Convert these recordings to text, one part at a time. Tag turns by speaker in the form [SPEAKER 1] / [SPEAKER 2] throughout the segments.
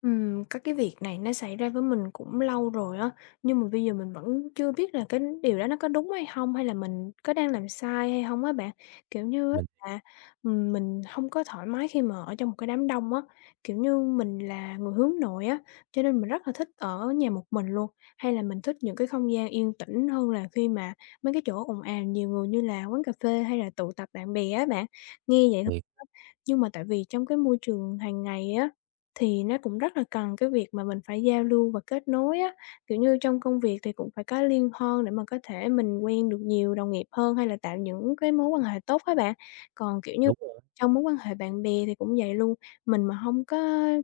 [SPEAKER 1] Cái việc này nó xảy ra với mình cũng lâu rồi á, nhưng mà bây giờ mình vẫn chưa biết là cái điều đó nó có đúng hay không hay là mình có đang làm sai hay không á bạn. Kiểu như á
[SPEAKER 2] Mình
[SPEAKER 1] là, mình không có thoải mái khi mà ở trong một cái đám đông á, kiểu như, mình là người hướng nội á, cho nên mình rất là thích ở nhà một mình luôn, hay là mình thích những cái không gian yên tĩnh hơn là khi mà mấy cái chỗ ồn ào nhiều người như là quán cà phê hay là tụ tập bạn bè á bạn. Nghe vậy,
[SPEAKER 2] thiệt,
[SPEAKER 1] nhưng mà tại vì trong cái môi trường hàng ngày á, thì nó cũng rất là cần cái việc mà mình phải giao lưu và kết nối á, kiểu như, trong công việc thì cũng phải có liên hoan để mà có thể mình quen được nhiều đồng nghiệp hơn hay là tạo những cái mối quan hệ tốt á bạn. Còn, kiểu như,
[SPEAKER 2] đúng rồi,
[SPEAKER 1] trong mối quan hệ bạn bè thì cũng vậy luôn, mình mà không có,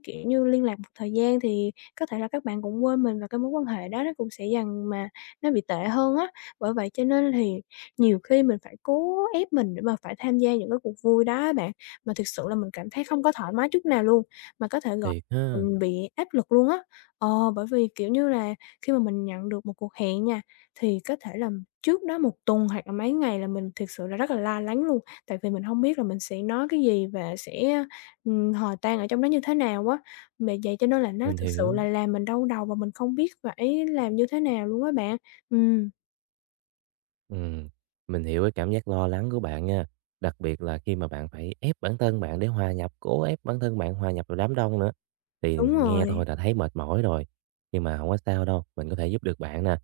[SPEAKER 1] kiểu như, liên lạc một thời gian thì có thể là các bạn cũng quên mình và cái mối quan hệ đó nó cũng sẽ dần mà nó bị tệ hơn á. Bởi vậy cho nên thì nhiều khi mình phải cố ép mình để mà phải tham gia những cái cuộc vui đó á bạn mà thực sự là mình cảm thấy không có thoải mái chút nào luôn, mà có thể gọi
[SPEAKER 2] thiệt ha,
[SPEAKER 1] mình bị áp lực luôn á. Ờ, bởi vì, kiểu như là, khi mà mình nhận được một cuộc hẹn nha, thì có thể là trước đó một tuần hoặc là mấy ngày là mình thực sự là rất là lo lắng luôn, tại vì mình không biết là mình sẽ nói cái gì và sẽ, hòa tan ở trong đó như thế nào á. Bởi vậy cho nên là nó
[SPEAKER 2] mình
[SPEAKER 1] thực sự là
[SPEAKER 2] hiểu.
[SPEAKER 1] làm mình đau đầu và mình không biết phải làm như thế nào luôn á bạn. Ừm,
[SPEAKER 2] Ừm, mình hiểu cái cảm giác lo lắng của bạn nha, đặc biệt là khi mà bạn phải ép bản thân bạn để hòa nhập, cố ép bản thân bạn hòa nhập vào đám đông nữa, thì
[SPEAKER 1] đúng
[SPEAKER 2] nghe thôi
[SPEAKER 1] rồi.
[SPEAKER 2] đã thấy mệt mỏi rồi. Nhưng mà không có sao đâu, mình có thể giúp được bạn nè.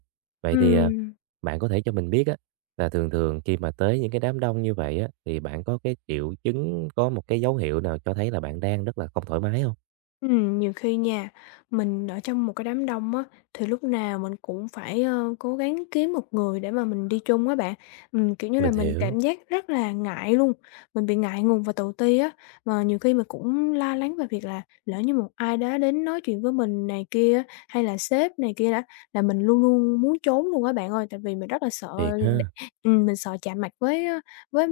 [SPEAKER 2] Vậy thì,
[SPEAKER 1] Ừm.
[SPEAKER 2] bạn có thể cho mình biết á, là thường thường khi mà tới những cái đám đông như vậy á, thì bạn có cái triệu chứng, có một cái dấu hiệu nào cho thấy là bạn đang rất là không thoải mái không?
[SPEAKER 1] Nhiều khi nha, mình ở trong một cái đám đông á, thì lúc nào mình cũng phải, cố gắng kiếm một người để mà mình đi chung á bạn. Kiểu như là,
[SPEAKER 2] Mình
[SPEAKER 1] mình
[SPEAKER 2] hiểu,
[SPEAKER 1] cảm giác rất là ngại luôn, mình bị ngại ngùng và tự ti á, mà nhiều khi mình cũng la lắng về việc là lỡ như một ai đó đến nói chuyện với mình này kia á, hay là sếp này kia đó là mình luôn luôn muốn trốn luôn á bạn ơi, tại vì mình rất là sợ
[SPEAKER 2] thiệt
[SPEAKER 1] đ
[SPEAKER 2] ha,
[SPEAKER 1] mình sợ chạm mặt với,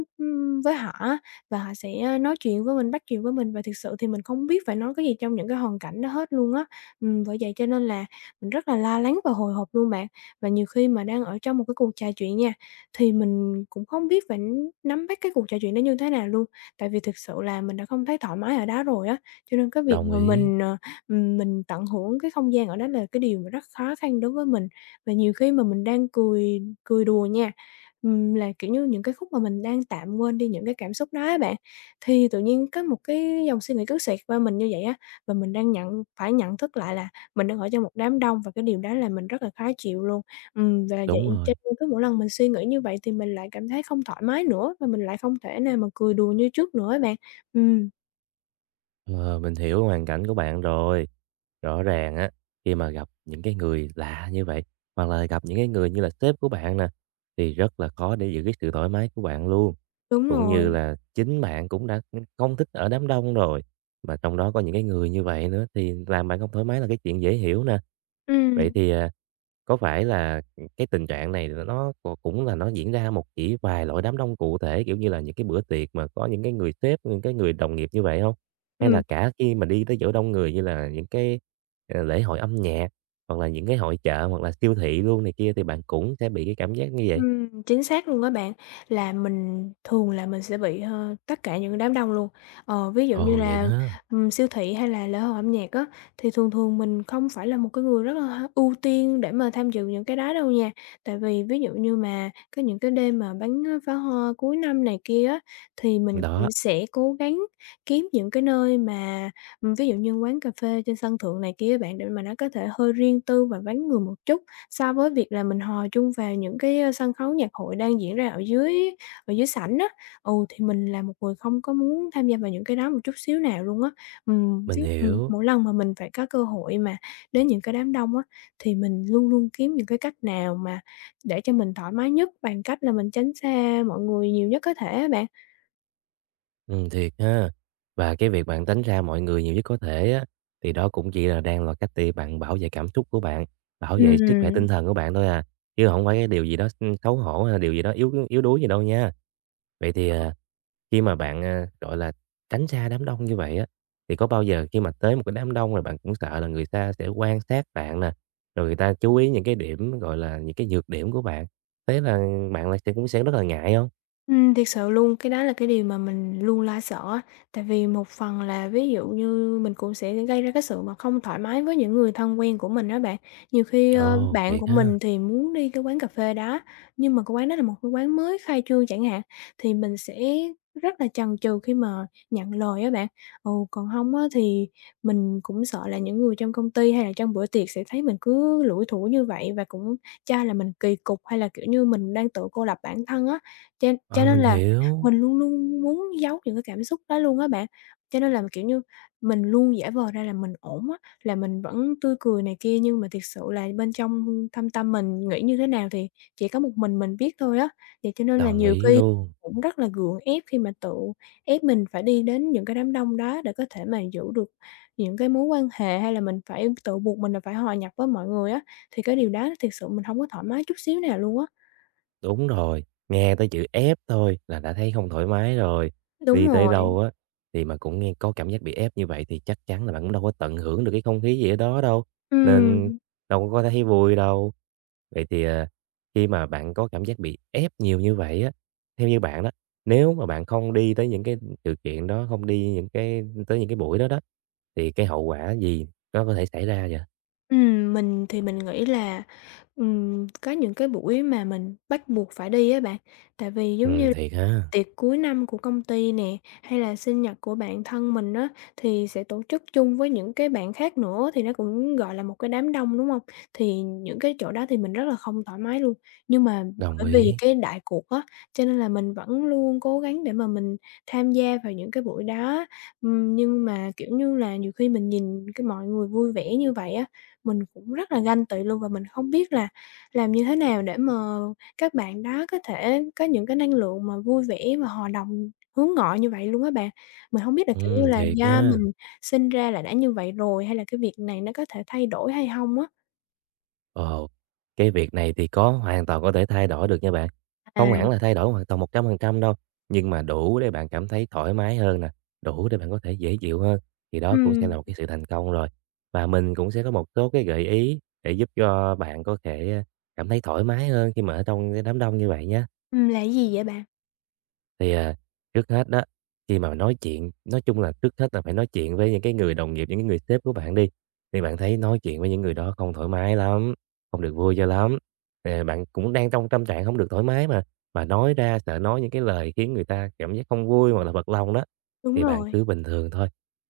[SPEAKER 1] với họ á và họ sẽ, nói chuyện với mình, bắt chuyện với mình và thực sự thì mình không biết phải nói cái gì trong những cái hoàn cảnh đó hết luôn á. Bởi vậy cho nên là mình rất là la lắng và hồi hộp luôn bạn. Và nhiều khi mà đang ở trong một cái cuộc trò chuyện nha, thì mình cũng không biết phải nắm bắt cái cuộc trò chuyện đó như thế nào luôn, tại vì thực sự là mình đã không thấy thoải mái ở đó rồi á, cho nên cái việc
[SPEAKER 2] đồng
[SPEAKER 1] mà
[SPEAKER 2] ý,
[SPEAKER 1] mình tận hưởng cái không gian ở đó là cái điều mà rất khó khăn đối với mình. Và nhiều khi mà mình đang cười cười đùa nha, là, kiểu như, những cái khúc mà mình đang tạm quên đi những cái cảm xúc đó á bạn, thì tự nhiên có một cái dòng suy nghĩ cứ xẹt qua mình như vậy á, và mình đang phải nhận thức lại là mình đang ở trong một đám đông và cái điều đó làm mình rất là khó chịu luôn. Và vậy
[SPEAKER 2] đúng rồi.
[SPEAKER 1] cho nên cứ mỗi lần mình suy nghĩ như vậy thì mình lại cảm thấy không thoải mái nữa và mình lại không thể nào mà cười đùa như trước nữa á bạn. Ừm,
[SPEAKER 2] Ờ, mình hiểu hoàn cảnh của bạn rồi. Rõ ràng á, khi mà gặp những cái người lạ như vậy, hoặc là gặp những cái người như là sếp của bạn nè, thì rất là khó để giữ cái sự thoải mái của bạn luôn.
[SPEAKER 1] đúng
[SPEAKER 2] Cũng như
[SPEAKER 1] rồi.
[SPEAKER 2] là chính bạn cũng đã không thích ở đám đông rồi, mà trong đó có những cái người như vậy nữa thì làm bạn không thoải mái là cái chuyện dễ hiểu nè. Vậy
[SPEAKER 1] Ừm,
[SPEAKER 2] thì, có phải là, cái tình trạng này là nó c cũng là nó diễn ra một chỉ vài loại đám đông cụ thể, kiểu như là, những cái bữa tiệc mà có những cái người sếp, những cái người đồng nghiệp như vậy không? Hay
[SPEAKER 1] ừm.
[SPEAKER 2] là cả khi mà đi tới chỗ đông người như là những cái, lễ hội âm nhạc, hoặc là những cái hội chợ, hoặc là siêu thị luôn này kia thì bạn cũng sẽ bị cái cảm giác như vậy?
[SPEAKER 1] Chính xác luôn á bạn, là mình thường là mình sẽ bị, tất cả những đám đông luôn. Ờ, ví dụ như
[SPEAKER 2] Ồ, vậy
[SPEAKER 1] là,
[SPEAKER 2] hả?
[SPEAKER 1] siêu thị hay là lễ hội âm nhạc á, thì thường thường mình không phải là một cái người rất là ưu tiên để mà tham dự những cái đó đâu nha. Tại vì ví dụ như mà có những cái đêm mà bắn pháo hoa cuối năm này kia á, thì mình cũng
[SPEAKER 2] Đó,
[SPEAKER 1] sẽ cố gắng kiếm những cái nơi mà, ví dụ như quán cà phê trên sân thượng này kia á bạn, để mà nó có thể hơi riêng tư và vắng người một chút. So với việc là mình hòa chung vào những cái, sân khấu nhạc hội đang diễn ra ở dưới sảnh á, thì mình là một người không có muốn tham gia vào những cái đó một chút xíu nào luôn á.
[SPEAKER 2] mình
[SPEAKER 1] Tiếc. ừm,
[SPEAKER 2] hiểu.
[SPEAKER 1] mỗi lần mà mình phải có cơ hội mà đến những cái đám đông á, thì mình luôn luôn kiếm những cái cách nào mà để cho mình thoải mái nhất bằng cách là mình tránh xa mọi người nhiều nhất có thể á bạn.
[SPEAKER 2] Thiệt ha. Và cái việc bạn tránh ra mọi người nhiều nhất có thể á, thì đó cũng chỉ là đang là cách để bạn bảo vệ cảm xúc của bạn, bảo vệ sức khỏe
[SPEAKER 1] Ừm.
[SPEAKER 2] tinh thần của bạn thôi à, chứ không phải cái điều gì đó, xấu hổ hay là điều gì đó yếu yếu đuối gì đâu nha. Vậy thì, khi mà bạn, gọi là, tránh xa đám đông như vậy á, thì có bao giờ khi mà tới một cái đám đông rồi bạn cũng sợ là người ta sẽ quan sát bạn nè, rồi người ta chú ý những cái điểm, gọi là, những cái nhược điểm của bạn, thế là bạn là sẽ cũng sẽ rất là ngại không?
[SPEAKER 1] Thiệt sự luôn, cái đó là cái điều mà mình luôn lo sợ á. Tại vì một phần là ví dụ như mình cũng sẽ gây ra cái sự mà không thoải mái với những người thân quen của mình đó bạn. Nhiều khi,
[SPEAKER 2] Ồ,
[SPEAKER 1] bạn của
[SPEAKER 2] thiệt ha.
[SPEAKER 1] mình thì muốn đi cái quán cà phê đó, nhưng mà cái quán đó là một cái quán mới khai trương chẳng hạn, thì mình sẽ rất là chần chừ khi mà nhận lời á bạn. Ồ, còn không á thì mình cũng sợ là những người trong công ty hay là trong bữa tiệc sẽ thấy mình cứ lủi thủi như vậy và cũng cho là mình kỳ cục hay là, kiểu như, mình đang tự cô lập bản thân á. Cho
[SPEAKER 2] Ờ,
[SPEAKER 1] nên
[SPEAKER 2] mình
[SPEAKER 1] là
[SPEAKER 2] hiểu.
[SPEAKER 1] mình luôn luôn muốn giấu những cái cảm xúc đó luôn á bạn. Cho nên là, kiểu như, mình luôn giả vờ ra là mình ổn á, là mình vẫn tươi cười này kia, nhưng mà thiệt sự là bên trong thâm tâm mình nghĩ như thế nào thì chỉ có một mình biết thôi á. Vậy cho nên là
[SPEAKER 2] Đồng
[SPEAKER 1] nhiều
[SPEAKER 2] ý
[SPEAKER 1] khi
[SPEAKER 2] luôn.
[SPEAKER 1] cũng rất là gượng ép khi mà tự ép mình phải đi đến những cái đám đông đó để có thể mà giữ được những cái mối quan hệ, hay là mình phải tự buộc mình là phải hòa nhập với mọi người á, thì cái điều đó thiệt sự mình hông có thoải mái chút xíu nào luôn á.
[SPEAKER 2] Đúng rồi, nghe tới chữ ép thôi là đã thấy không thoải mái rồi.
[SPEAKER 1] Đúng
[SPEAKER 2] Đi tới
[SPEAKER 1] rồi,
[SPEAKER 2] đâu á thì mà cũng nghe có cảm giác bị ép như vậy thì chắc chắn là bạn cũng đâu có tận hưởng được cái không khí gì ở đó đâu, nên
[SPEAKER 1] ừm.
[SPEAKER 2] đâu có thấy vui đâu. Vậy thì, khi mà bạn có cảm giác bị ép nhiều như vậy á, theo như bạn đó, nếu mà bạn không đi tới những cái sự kiện đó, không đi những cái buổi đó đó, thì cái hậu quả gì nó có thể xảy ra vậy?
[SPEAKER 1] Mình thì mình nghĩ là, có những cái buổi mà mình bắt buộc phải đi á bạn, tại vì giống như
[SPEAKER 2] Thiệt ha,
[SPEAKER 1] tiệc cuối năm của công ty nè, hay là sinh nhật của bạn thân mình á, thì sẽ tổ chức chung với những cái bạn khác nữa thì nó cũng, gọi là, một cái đám đông, đúng hông? Thì những cái chỗ đó thì mình rất là không thoải mái luôn. Nhưng mà
[SPEAKER 2] đồng
[SPEAKER 1] bởi vì
[SPEAKER 2] ý,
[SPEAKER 1] cái đại cuộc á, cho nên là mình vẫn luôn cố gắng để mà mình tham gia vào những cái buổi đó. Nhưng mà, kiểu như là, nhiều khi mình nhìn cái mọi người vui vẻ như vậy á, mình cũng rất là ganh tị luôn và mình không biết là làm như thế nào để mà các bạn đó có thể có những cái năng lượng mà vui vẻ và hòa đồng, hướng ngoại như vậy luôn á bạn. Mình hông biết là, kiểu như là,
[SPEAKER 2] thiệt
[SPEAKER 1] do
[SPEAKER 2] nha.
[SPEAKER 1] mình sinh ra là đã như vậy rồi hay là cái việc này nó có thể thay đổi hay hông á?
[SPEAKER 2] Ồ, cái việc này thì có hoàn toàn có thể thay đổi được nha bạn.
[SPEAKER 1] À,
[SPEAKER 2] Không hẳn là thay đổi hoàn toàn 100% đâu, nhưng mà đủ để bạn cảm thấy thoải mái hơn nè, đủ để bạn có thể dễ chịu hơn, thì đó cũng sẽ
[SPEAKER 1] ừm,
[SPEAKER 2] là một cái sự thành công rồi. Và mình cũng sẽ có một số cái gợi ý để giúp cho bạn có thể cảm thấy thoải mái hơn khi mà ở trong cái đám đông như vậy nhé.
[SPEAKER 1] là cái gì vậy bạn?
[SPEAKER 2] Thì, trước hết đó, khi mà nói chung là trước hết là phải nói chuyện với những cái người đồng nghiệp, những cái người sếp của bạn đi, thì bạn thấy nói chuyện với những người đó không thoải mái lắm, không được vui cho lắm. Ờ, bạn cũng đang trong tâm trạng không được thoải mái mà nói ra sợ nói những cái lời khiến người ta cảm giác không vui hoặc là bật lòng đó,
[SPEAKER 1] Đúng
[SPEAKER 2] thì bạn
[SPEAKER 1] rồi.
[SPEAKER 2] cứ bình thường thôi.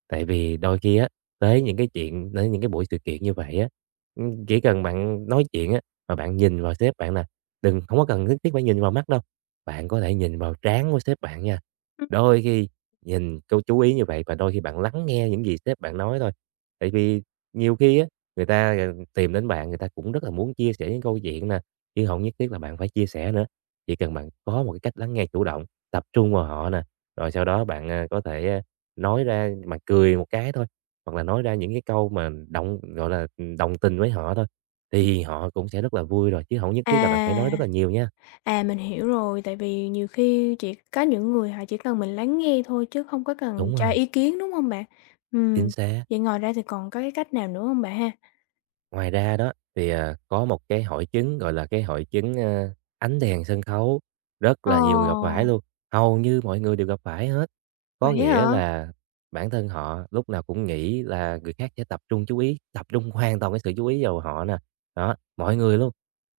[SPEAKER 2] Tại vì đôi khi á, tới những cái buổi sự kiện như vậy á, chỉ cần bạn nói chuyện á, mà bạn nhìn vào sếp bạn nè, đừng không có cần nhất thiết phải nhìn vào mắt đâu, bạn có thể nhìn vào trán của sếp bạn nha.
[SPEAKER 1] Ừm.
[SPEAKER 2] Đôi khi nhìn câu chú ý như vậy và đôi khi bạn lắng nghe những gì sếp bạn nói thôi. Tại vì nhiều khi á, người ta, tìm đến bạn, người ta cũng rất là muốn chia sẻ những câu chuyện nè, chứ không nhất thiết là bạn phải chia sẻ nữa. Chỉ cần bạn có một cái cách lắng nghe chủ động, tập trung vào họ nè, rồi sau đó bạn, có thể, nói ra bạn cười một cái thôi, hoặc là nói ra những cái câu mà động gọi là, ừ, đồng tình với họ thôi, thì họ cũng sẽ rất là vui rồi, chứ không nhất thiết là bạn phải nói rất
[SPEAKER 1] À,
[SPEAKER 2] là nhiều nha.
[SPEAKER 1] à, mình hiểu rồi, tại vì nhiều khi chỉ có những người họ chỉ cần mình lắng nghe thôi chứ không có cần
[SPEAKER 2] Đúng
[SPEAKER 1] cho
[SPEAKER 2] rồi,
[SPEAKER 1] ý kiến, đúng hông bạn?
[SPEAKER 2] chính
[SPEAKER 1] Ừm,
[SPEAKER 2] xác.
[SPEAKER 1] vậy ngoài ra thì còn có cái cách nào nữa hông bạn ha?
[SPEAKER 2] Ngoài ra đó thì, có một cái hội chứng, gọi là, cái hội chứng, ánh đèn sân khấu, rất
[SPEAKER 1] Ờ,
[SPEAKER 2] là nhiều người gặp phải luôn, hầu như mọi người đều gặp phải hết. Có
[SPEAKER 1] vậy á
[SPEAKER 2] nghĩa
[SPEAKER 1] hả?
[SPEAKER 2] là bản thân họ lúc nào cũng nghĩ là người khác sẽ tập trung chú ý, tập trung hoàn toàn cái sự chú ý vào họ nè. Đó, mọi người luôn.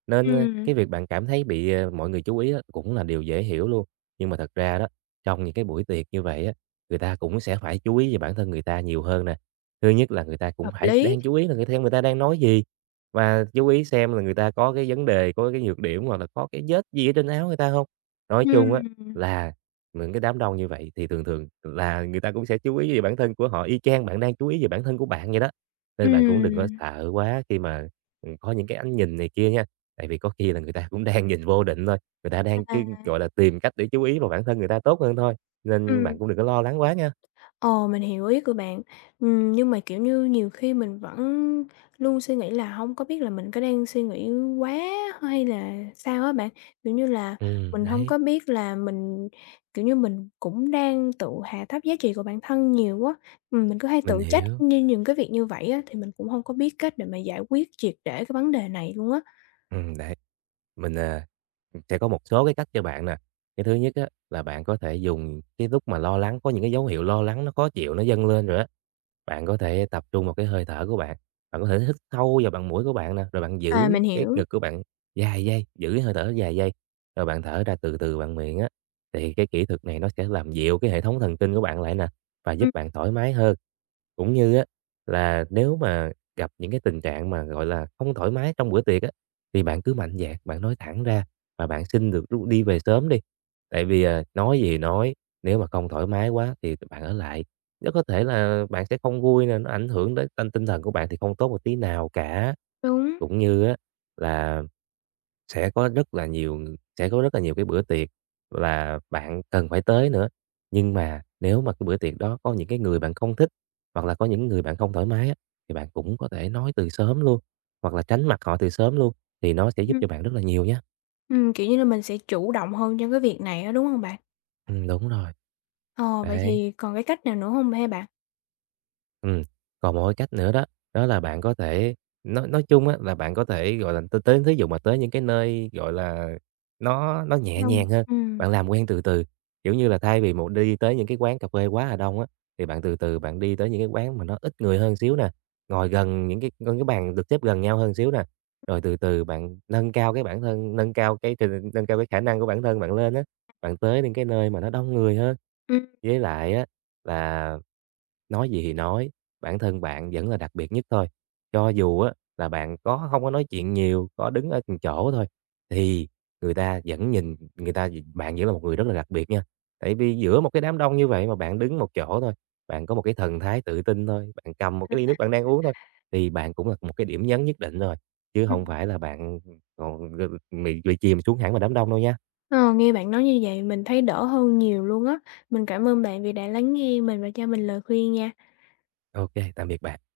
[SPEAKER 2] Nên,
[SPEAKER 1] Ừm,
[SPEAKER 2] cái việc bạn cảm thấy bị, mọi người chú ý á cũng là điều dễ hiểu luôn. Nhưng mà thật ra đó, trong những cái buổi tiệc như vậy á, người ta cũng sẽ phải chú ý về bản thân người ta nhiều hơn nè. Thứ nhất là người ta cũng
[SPEAKER 1] hợp
[SPEAKER 2] phải
[SPEAKER 1] lý.
[SPEAKER 2] đang chú ý là người ta đang nói gì, và chú ý xem là người ta có cái vấn đề, có cái nhược điểm hoặc là có cái vết gì ở trên áo người ta không. Nói chung á
[SPEAKER 1] Ừm,
[SPEAKER 2] là những cái đám đông như vậy thì thường thường là người ta cũng sẽ chú ý về bản thân của họ, y chang bạn đang chú ý về bản thân của bạn vậy đó. Nên bạn cũng đừng có
[SPEAKER 1] ừm,
[SPEAKER 2] sợ quá khi mà, có những cái ánh nhìn này kia nha, tại vì có khi là người ta cũng đang nhìn vô định thôi, người ta đang
[SPEAKER 1] à,
[SPEAKER 2] cứ, gọi là, tìm cách để chú ý vào bản thân người ta tốt hơn thôi, nên bạn
[SPEAKER 1] ừm,
[SPEAKER 2] cũng đừng có lo lắng quá nha.
[SPEAKER 1] ờ, mình hiểu ý của bạn. Nhưng mà, kiểu như, nhiều khi mình vẫn luôn suy nghĩ là hông có biết là mình có đang suy nghĩ quá hay là sao á bạn. Kiểu như là, mình hông
[SPEAKER 2] Đấy,
[SPEAKER 1] có biết là mình kiểu như, mình cũng đang tự hạ thấp giá trị của bản thân nhiều quá. Mình cứ hay
[SPEAKER 2] mình
[SPEAKER 1] tự trách
[SPEAKER 2] hiểu.
[SPEAKER 1] như những cái việc như vậy á, thì mình cũng hông có biết cách để mà giải quyết triệt để cái vấn đề này luôn á.
[SPEAKER 2] Đấy. Mình, sẽ có một số cái cách cho bạn nè. Cái thứ nhất á, là bạn có thể dùng cái lúc mà lo lắng, có những cái dấu hiệu lo lắng nó khó chịu, nó dâng lên rồi á, bạn có thể tập trung vào cái hơi thở của bạn. Bạn có thể hít sâu vào bằng mũi của bạn nè, rồi bạn
[SPEAKER 1] À,
[SPEAKER 2] giữ
[SPEAKER 1] mình
[SPEAKER 2] cái
[SPEAKER 1] hiểu.
[SPEAKER 2] ngực của bạn vài giây, giữ cái hơi thở vài giây, rồi bạn thở ra từ từ bằng miệng á. Thì cái kỹ thuật này nó sẽ làm dịu cái hệ thống thần kinh của bạn lại nè, và
[SPEAKER 1] Ừm,
[SPEAKER 2] giúp bạn thoải mái hơn. Cũng như á, là nếu mà gặp những cái tình trạng mà, gọi là, không thoải mái trong bữa tiệc á thì bạn cứ mạnh dạn, bạn nói thẳng ra và bạn xin được rút đi về sớm đi. Tại vì, nói gì nói, nếu mà không thoải mái quá thì bạn ở lại, rất có thể là bạn sẽ không vui nè, nó ảnh hưởng đến tinh tinh thần của bạn thì không tốt một tí nào cả.
[SPEAKER 1] đúng.
[SPEAKER 2] Cũng như á là sẽ có rất là nhiều sẽ có rất là nhiều cái bữa tiệc là bạn cần phải tới nữa. Nhưng mà nếu mà cái bữa tiệc đó có những cái người bạn không thích, hoặc là có những người bạn không thoải mái á, thì bạn cũng có thể nói từ sớm luôn, hoặc là tránh mặt họ từ sớm luôn, thì nó sẽ giúp
[SPEAKER 1] Ừm.
[SPEAKER 2] cho bạn rất là nhiều nhá.
[SPEAKER 1] Kiểu như là, mình sẽ chủ động hơn trong cái việc này á, đúng hông bạn?
[SPEAKER 2] Đúng rồi,
[SPEAKER 1] Ờ, vậy
[SPEAKER 2] đấy.
[SPEAKER 1] thì còn cái cách nào nữa hông ha bạn?
[SPEAKER 2] Ừm, còn một cái cách nữa đó, đó là bạn có thể nói chung á là bạn có thể, gọi là, tới tới thí dụ mà tới những cái nơi, gọi là, nó nhẹ
[SPEAKER 1] Hông.
[SPEAKER 2] nhàng hơn, bạn làm quen từ từ. Kiểu như là, thay vì một đi tới những cái quán cà phê quá là đông á, thì bạn từ từ bạn đi tới những cái quán mà nó ít người hơn xíu nè, ngồi gần những cái bàn được xếp gần nhau hơn xíu nè, rồi từ từ bạn nâng cao cái bản thân, nâng cao cái khả năng của bản thân bạn lên á, bạn tới những cái nơi mà nó đông người hơn.
[SPEAKER 1] Ừm,
[SPEAKER 2] Với lại á là nói gì thì nói, bản thân bạn vẫn là đặc biệt nhất thôi. Cho dù á là bạn có không có nói chuyện nhiều, có đứng ở từng chỗ thôi, thì người ta vẫn nhìn người ta bạn vẫn là một người rất là đặc biệt nha. Tại vì giữa một cái đám đông như vậy mà bạn đứng một chỗ thôi, bạn có một cái thần thái tự tin thôi, bạn cầm một cái ly nước bạn đang uống thôi, thì bạn cũng là một cái điểm nhấn nhất định rồi, chứ
[SPEAKER 1] ừm.
[SPEAKER 2] không phải là bạn còn bị chìm xuống hẳn vào đám đông đâu nha.
[SPEAKER 1] Ờ, nghe bạn nói như vậy mình thấy đỡ hơn nhiều luôn á. Mình cảm ơn bạn vì đã lắng nghe mình và cho mình lời khuyên nha.
[SPEAKER 2] OK, tạm biệt bạn.